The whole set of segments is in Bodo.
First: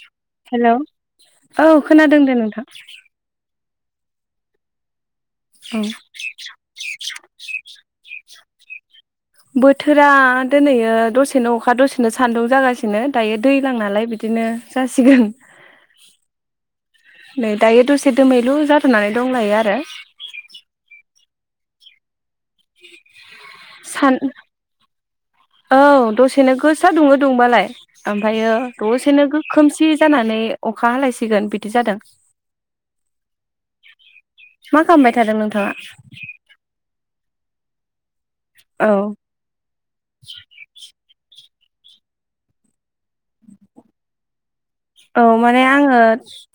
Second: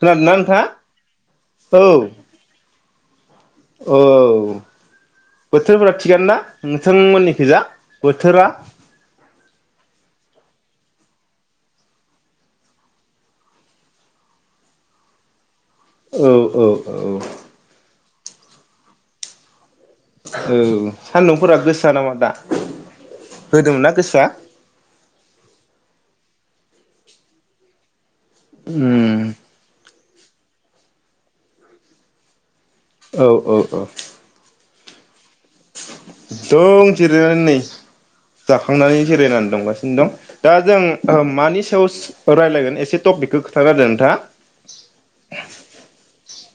खोनादोंना नोंथाङा हेल' औ औ खोनादों दे नोंथां । औ । औ बोथोरफोरा थिगानो दा नोंथांमोननि खैजा? बोथोरा बोथोरा दिनैयो दसेनो अखा दसेनो सान्दुं जागासिनो दायो दैज्लां नालाय बिदिनो जासिगोन औ औ औ । नै दायो दसे दोमैलु जाथनानै दंलायो आरो सान्दुंफोरा गोसा नामा दा? होदोंमोन ना सान गोसा औ दस सेनो गोसा दुङो दुंबालाय । ओमफ्रायो उम दसेनो खोमसि जानानै अखा हालायसिगोन बिदि जादों । औ औ औ । मा खामबाय दं जिरायनानै नै । औ जाखांनानै जिरायनानै दंगासिनो दं दा जों मानि सायाव रायज्लायगोन एसे टपिकखौ खोथानाहोदो नोंथाङा । औ माने आङो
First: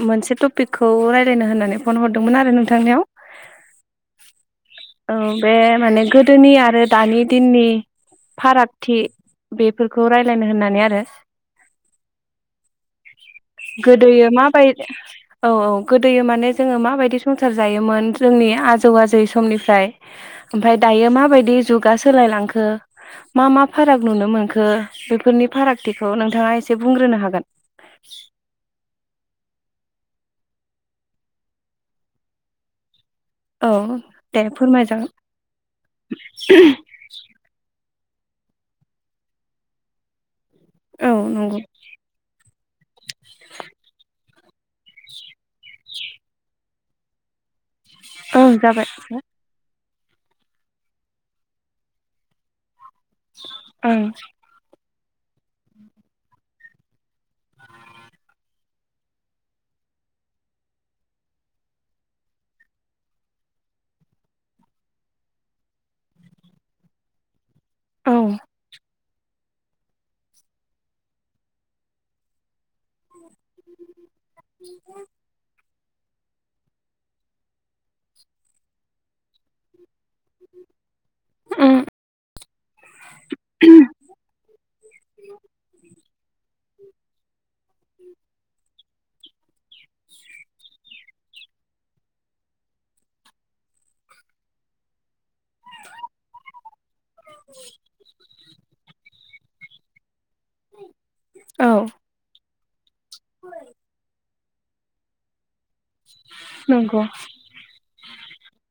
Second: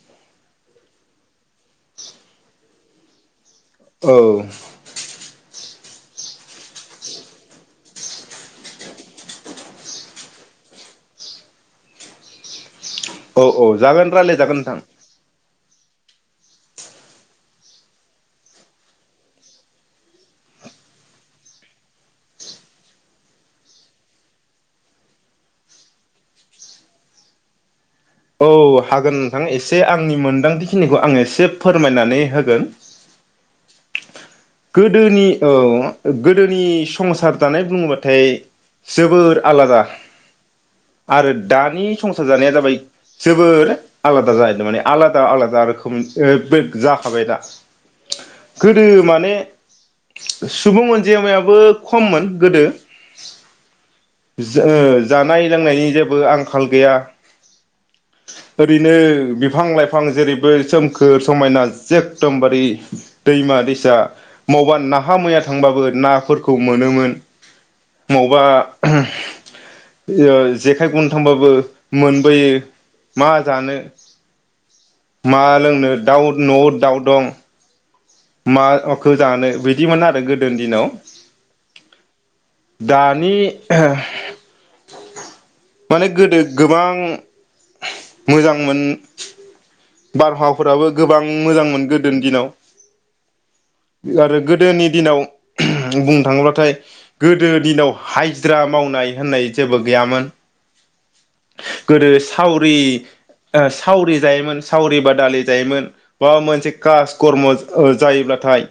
मोनसे टपिकखौ रायलायनो होननानै फन हरदोंमोन आरो नोंथांनियाव औ । औ बे माने गोदोनि आरो दानि दिननि फारागथि बेफोरखौ रायलायनो होननानै आरो औ औ जागोन गोदोयो रायलाय जागोन माबायदि नोंथां। औ औ गोदोयो माने जोङो माबायदि संसार जायोमोन जोंनि आजौ आजै समनिफ्राय ओमफ्राय दायो माबायदि जुगा सोलायलांखो मा मा फाराग नुनो मोनखो बेफोरनि फारागथिखौ नोंथाङा एसे बुंग्रोनो हागोन? औ हागोन नोंथां एसे आंनि मोन्दांथिखिनिखौ आं एसे फोरमायनानै होगोन । औ । गोदोनि औ गोदोनि संसार जानाय बुङोबा थाय जोबोर आलादा । औ आरो नंगौ दानि संसार जानाया जाबाय जोबोर आलादा जाहैदो माने आलादा आलादा रोखोमनि । ओ बे जाखाबाय दा? औ गोदो जाबाय [unintelligible] माने सुबुं अनजिमायाबो खममोन गोदो । ओं [unintelligible] जानाय लोंनायनि जेबो आं खाल गैया ओरैनो बिफां लाइफां जेरैबो सोमखोर समायना जेखदमबारि दैमा दैसा मबा नाहा मैया थांबाबो नाफोरखौ मोनोमोन। औ मबा ओ जेखाइ गुनथांबाबो मोनबोयो मा जानो मा लोंनो दाउ न'आव दाउ दं मा अखौ जानो बिदिमोन आरो गोदोनि दिनाव उम दानि माने गोदो गोबां मोजांमोन बारहावाफोराबो गोबां मोजां मोन गोदोनि दिनाव आरो गोदोनि दिनाव बुंनो थाङोब्लाथाय गोदो दिनाव हाइजिरा मावनाय होननाय जेबो गैयामोन औ गोदो साव बै ओ सावरि जायोमोन सावरि बादालि जायोमोन। माबा मोनसे नंगौ कास कर्म ओ जायोब्लाथाय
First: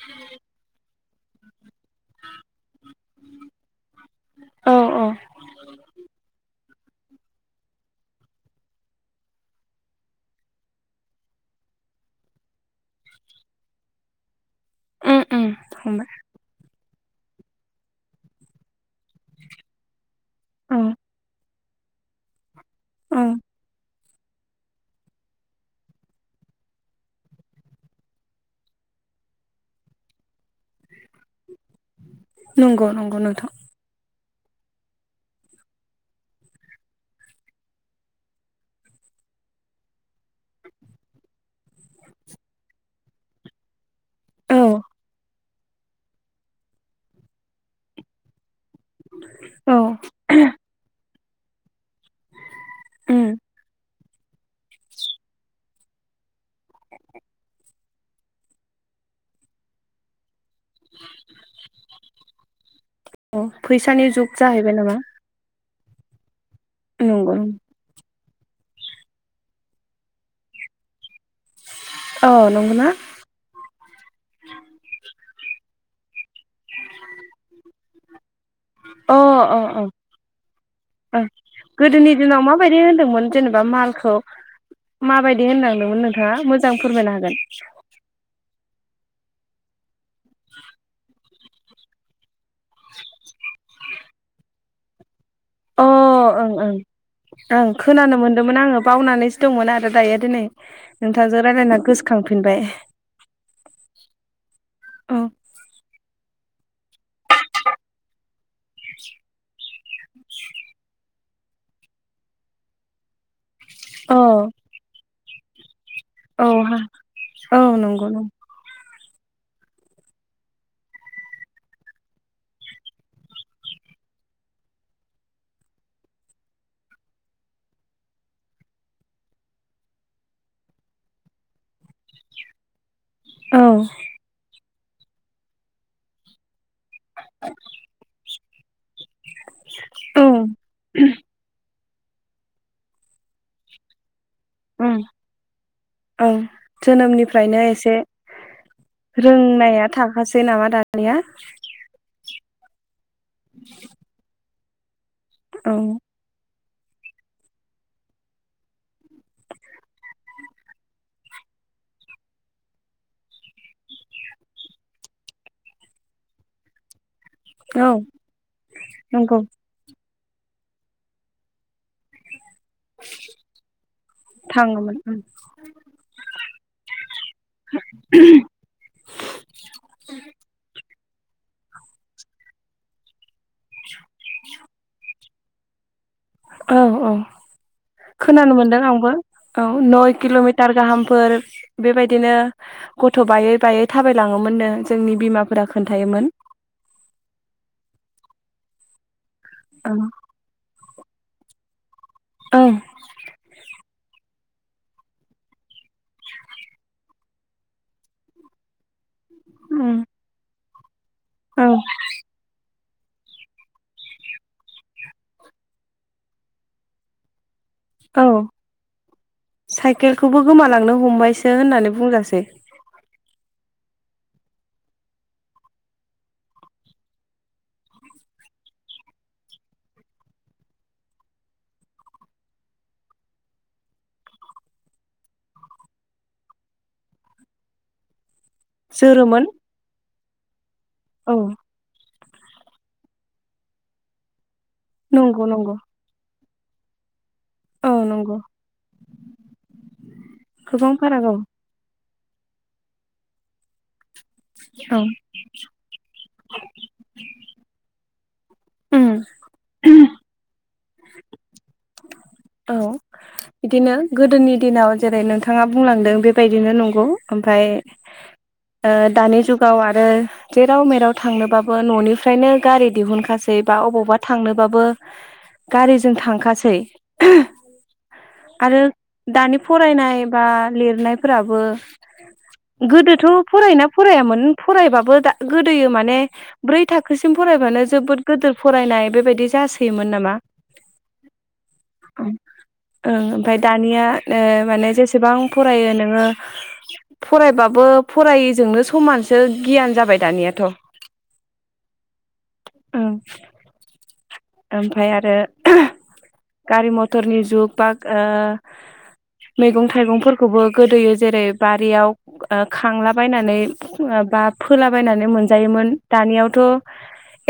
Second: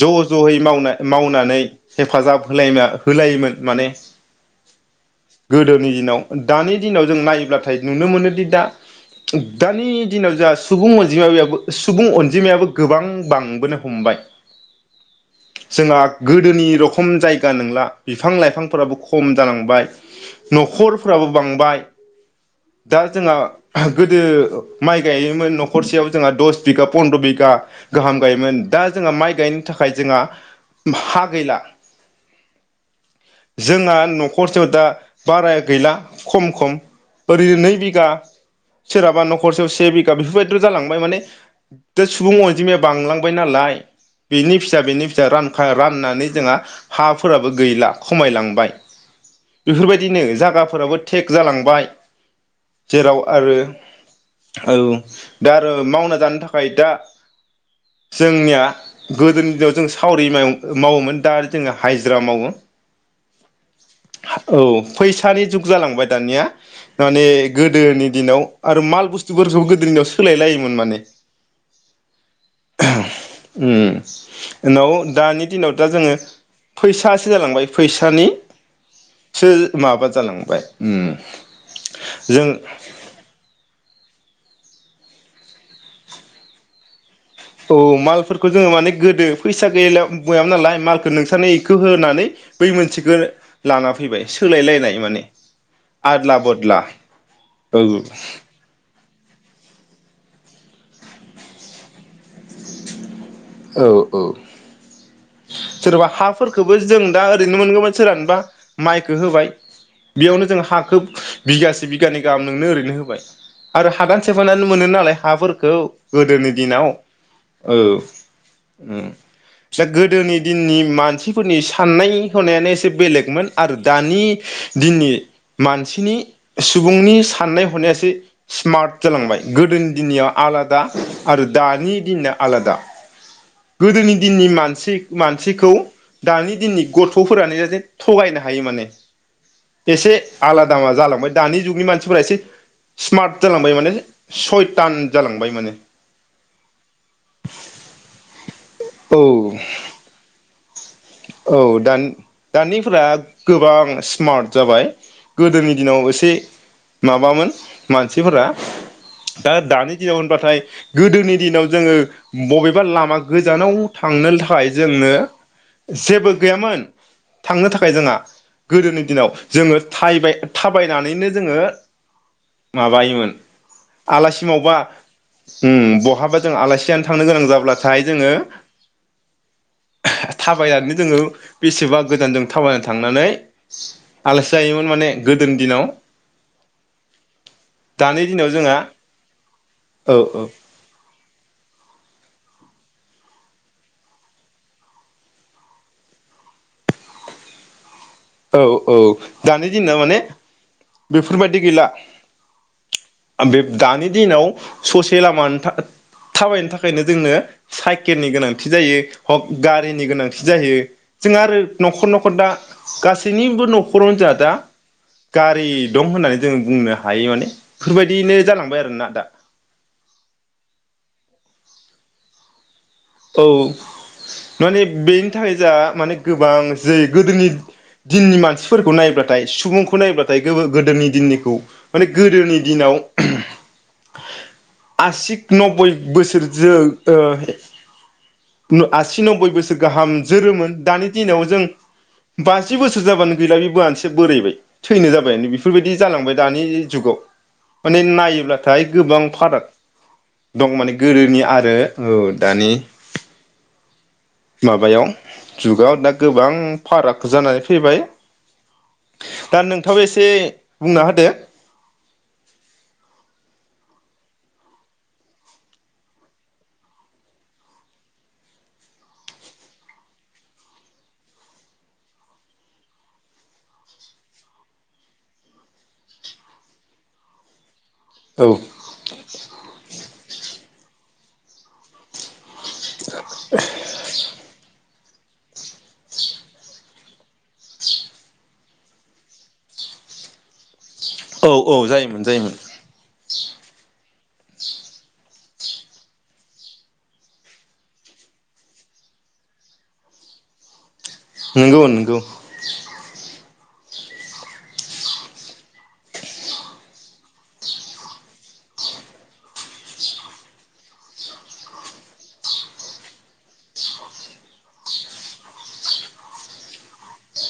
ज जयै मावनाय मावनानै हेफाजाब होलायना होलायोमोन माने औ औ गोदोनि दिनाव दानि दिनाव जों नायोब्लाथाय नुनो मोनोदि दा दानि दिनाव जा सुबुं अनजिमायाबो सुबुं अनजिमायाबो गोबां बांबोनो हमबाय। उम उम जोंहा हमबाय गोदोनि र खम जायगा नोंला बिफां लाइफांफोराबो खम जालांबाय। औ न'खरफोराबो बांबाय [inaudible] दा औ जोंहा गोदो माइ गायोमोन न'खरसेयाव जोंहा दस बिगा फनद्र बिगा गाहाम गायोमोन दा जोंहा माइ गायनो थाखाय जोंहा हा गैला। नंगौ नंगौ नोंथां। खरसेयाव दा बाराया गैला खम खम ओरैनो नै बिगा सोरहाबा न'खरसेयाव से बिगा बेफोरबायदिल' जालांबाय माने दा सुबुं अनजिमाया बांलांबाय नालाय बेनि औ फिसा बेनि फिसा रानखा राननानै जोंहा हाफोराबो गैला खमायलांबाय। औ बेफोरबायदिनो जागाफोराबो थेक जालां बाय उम जेराव आरो औ दा ओ मावना जानो थाखाय दा जोंनिया गोदोनि दिनाव जों सावरि मा मावोमोन दा जोङो हायजिरा मावो औ फैसानि जुग औ जाहैबाय नामा फैसानि जुग जालांबाय दानिया। माने नंगौ गोदोनि दिनाव आरो माल बुस्थुफोरखौ गोदोनि दिनाव सोलाय लायोमोन माने। औ नंगौना ओम उनाव दानि दिनाव दा जोङो फैसासो जालांबाय फैसानि अ सो अ अ माबा जालांबाय ओम। ओं गोदोनि दिनाव माबायदि होन्दोंमोन जेनेबा मा मालखौ माबायदि होनलांदोंमोन नोंथाङा मोजां फोरमायनो हागो औ मालफोरखौ जोङो माने गोदो फैसा गैयलायाव बयामोन नालाय मालखौ नोंसानि खो होनानै बै मोनसेखो लाना फैबाय सोलायलायनाय माने। अ आदला ओं ओं बदला ओं औ खोनानो मोनदोंमोन आङो बावनानैसो दंमोन आरो दायो दिनै नोंथांजों रायलायना गोसो खांफिनबाय औ औ औ सोरबा हाफोरखोबो जों दा ओरैनो मोनगौमोन सोरानबा माइखो होबाय बेयावनो जों हाखो बिगासे बिगानै गाहाम नोंनो ओरैनो होबाय। आरो हादान औ सेफायनानै मोनो नालाय हाफोर खौ औ गोदोनि हा दिनाव औ नंगौ नंगौ उम बिसा गोदोनि दिननि मानसिफोरनि साननाय हनायानो एसे बेलेगमोन आरो दानि दिननि मानसिनि सुबुंनि साननाय हनाया एसे स्मार्ट जालांबाय गोदोनि दिननिया आलादा आरो दानि दिननिया आलादा। औ गोदोनि दिननि मानसि मानसिखौ दानि दिननि गथ'फोरानो जाहाथे थगायनो हा हायो माने। एसे ओं आलादा मा जालांबाय दानि जुगनि मानसि फोरा एसे स्मार्ट जालांबाय माने उम सयथान जालांबाय माने ओं जोनोमनिफ्रायनो एसे औ रोंनाया थाखासै नामा दा औ दान दानिफोरा गोबां स्मार्ट जाबाय औ गोदोनि दिनाव एसे माबामोन मानसिफोरा दा-दानि दिनाव होनबाथाय गोदोनि दिनाव जोङो बबेबा लामा गोजानाव थांनो थाखाय जोंनो जेबो गैयामोन। थांनो औ थाखाय जोंहा गोदोनि दिनाव नंगौ जोङो थायबाय थाबायनानैनो जोङो माबायोमोन आलासि मबा थाङोमोन उम बहाबा जों आलासि जानो थांनो गोनां जाब्लाथाय जोङो थाबायानो जोङो बेसेबा गोजान जों थाबायनानै थांनानै आलासि जायोमोन माने गोदोनि दिनाव औ औ दानि दिनाव खोनानो जोंहा मोनदों आंबो औ नय औ औ किल'मिटार गाहामफोर बेबायदिनो गथ' बायै बायै थाबाय लाङोमोननो जोंनि बिमाफोरा खोन्थायोमोन। औ औ। दानि औ दिनाव माने बेफोरबायदि गैला औ बे दानि दिनाव ससे लामानि था-थाबायनो थाखायनो जोंनो साइकेलनि गोनांथि जायो। हक गारिनि गोनांथि जायो। जोंहा आरो औ न'खर न'खर दा गासैनिबो न'खरावनो जोंहा दा गारि दं होननानै जों बुंनो हायो माने। बेफोरबायदिनो जालांबाय आरोना दा केलखौबो गोमालांनो हमबायसो होननानै बुंजासै। औ माने बेनि थाखाय जा माने गोबां जे गोदोनि दिननि मानसिफोरखौ नायब्लाथाय सुबुंखौ नायब्लाथाय गोदोनि दिननिखौ माने गोदोनि दिनाव आसि नबै बोसोरजों ओ न आसि जोरोमोन नब्बै बोसोर गाहाम जोरोमोन। दानि औ दिनाव जों बाजि बोसोर जाबानो गैला बिब मानसिया बोरायबाय थैनो नंगौ जाबायानो नंगौ बेफोरबायदि जालांबाय। दानि जुगाव औ माने नंगौ नायोब्लाथाय गोबां फाराग दं गोबां माने फाराग औ गोदोनि आरो औ दानि औ माबायाव जुगाव दा गोबां फाराग जाना फैबाय उम दा नोंथाङाबो एसे बुंना होदो। औ बिदिनो गोदोनि दिनाव जेरै नोंथाङा बुंलांदों बेबायदिनो नंगौ ओमफ्राय दानि जुगाव आरो जेराव मेराव थांनोबाबो न'निफ्रायनो गारि दिहुनखासै बा अबावबा थांनोबाबो गारिजों थांखासै। [unintelligible] औ आरो दानि फरायनाय बा लिरनायफोराबो। गोदोथ' फरायना फरायामोन फरायबाबो दा गोदोयो माने ब्रै थाखोसिम फरायबानो जोबोद गोदोर फरायनाय बेबायदि जासोयोमोन नामा। औ औ जायोमोन ओं जायोमोन ओमफाय दानिया ओ माने जेसेबां फरायो नोङो फरायबाबो फरायिजोंनो समानसो गियान जाबाय दानियाथ'। नोंगौ नोंगौ। ओमफाय आरो। गारि मथरनि जुग बा मैगं थाइगंफोरखौबो गोदोयो जेरै बारियाव खांलाबायनानै बा फोलाबायनानै मोनजायोमोन दानियावथ'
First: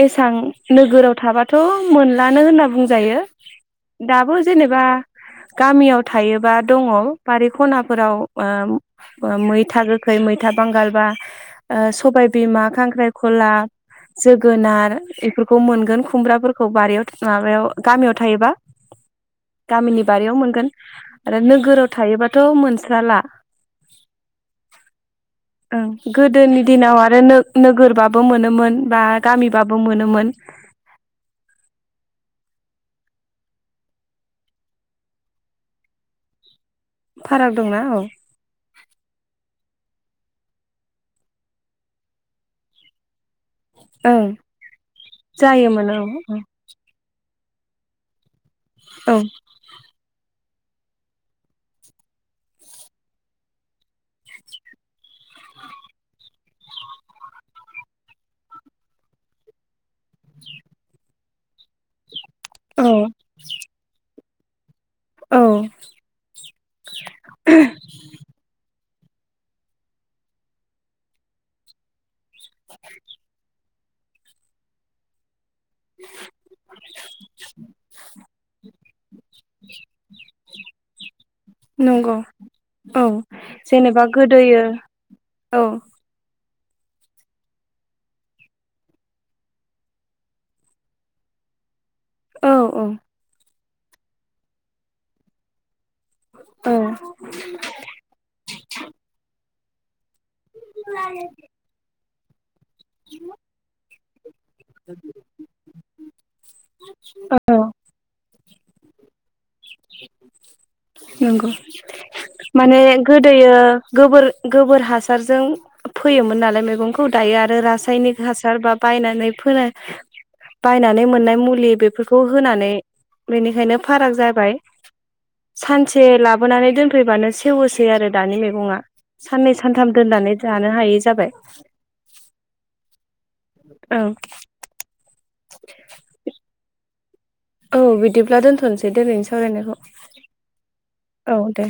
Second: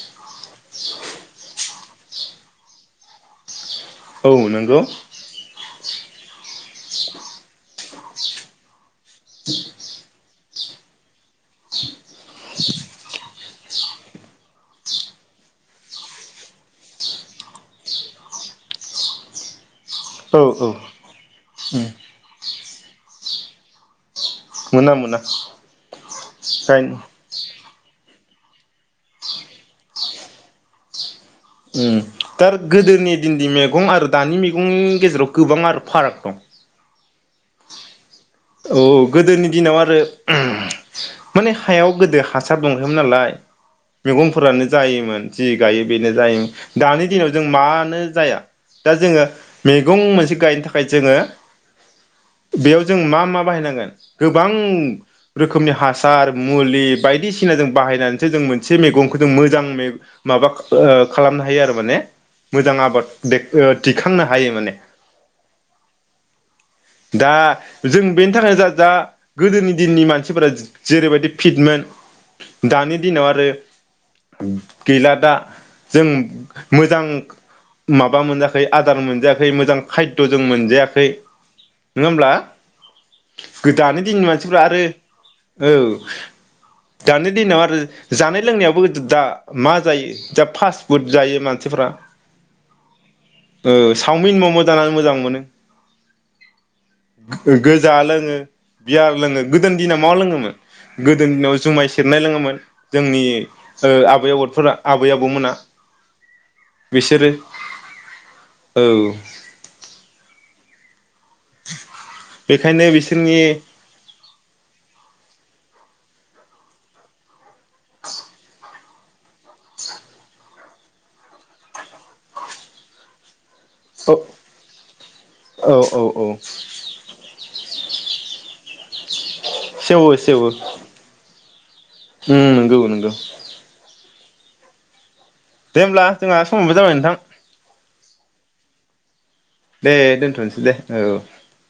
एसां नोगोराव थाबाथ' मोनलानो होनना बुंजायो। औ दाबो नंगौ जेनेबा। गामियाव थायोबा। दङ बारि खनाफोराव ओं मैथा गोखै मैथ मैथा बांगाल बा ओं। सबाय बिमा खांख्रायख खला जोगोनार एफोरखौ मोनगोन खुमब्राफोरखौ बारियाव था माबायाव गामियाव थायोबा। गामिनि बारियाव औ औ मोनगोन आरो नोगोराव थायोबाथ' मोनस जाला। मोना मोना ओं गोदोनि गायनो दिनाव आरो नोंग नोगोरबाबो मोनोमोन बा गामिबाबो मोनोमोन। ओं दार गोदोनि दिनदि मेगं आरो दानि मैगंनि गेजेराव गोबां आरो फाराग दं। फाराग दंना औ। औ गोदोनि दिनाव आरो माने हायाव गोदो हासार दंखायोमोन नालाय। ओं मैगंफोरानो जायोमोन जि गायो जायोमोन औ बेनो जायोमोन दानि दिनाव जों मानो जाया? दा औ जोङो मैगं मोनसे गायनो थाखाय थाखाय जोङो बेयाव जों मा मा बाहायनांगोन गोबां रोखोमनि हासार मुलि बायदिसिना जों बाहायनानैसो जों मोनसे मैगंखौ जों मोजां माबा खालामनो हायो आरो माने मोजां औ आबाद दिखांनो हायो माने। औ दा जों बेनि थाखायनो जा दा गोदोनि दिननि मानसिफोरा जेरै बायदि फिटमोन दानि दिनाव आरो गैला दा। जों मोजां माबा मोनजाखै आदार मोनजायाखै मोजां खायद' जों मोनजायाखै नङा नंगौ होमब्ला? औ दानि जेनेबा दिननि मानसिफ्रा गोदोयो आरो औ। दानि दिनाव आरो जानाय लोंनायावबो दा मा जायो दा फास्ट फुड जायो मानसिफ्रा औ औ। ओ सावमिन मम' जानानै मोजां मोनो। औ [unintelligible] लोङो बियार लोङो गोदो दिना मा लोङोमोन गोदोनि दिनाव जुमाय स [unintelligible] लोङोमोन। जोंनि ओ आ बे [unintelligible] फोरा आबै आबौमोना। बिसोरो औ औ। नंगौ माने बेखायनो बिसोरनि गोदोयो गोबोर गोबोर हास हासारजों फोयोमोन नालाय मैगंखौ दायो आरो रासायनिक हासार बा बायनानै फो बायनानै मोननाय मुलि बेफोरखौ होनानै बेनि बेखायनो फाराग औ जाबाय । औ औ सानसे औ लाबोनानै दोनफैबानो सेवोसै आरो दानि मैगं नङा साननै सानथाम सेवो दोननानै सेवो जानो हायै जाबाय। उम नंगौ नंगौ औ। दे होमब्ला जोंहा समबो जाबाय नोंथां। औ बिदिब्ला दोन्थ'नोसै दिनैनि सावरायनायखौ। दे दोनथ'नोसै दे औ दे।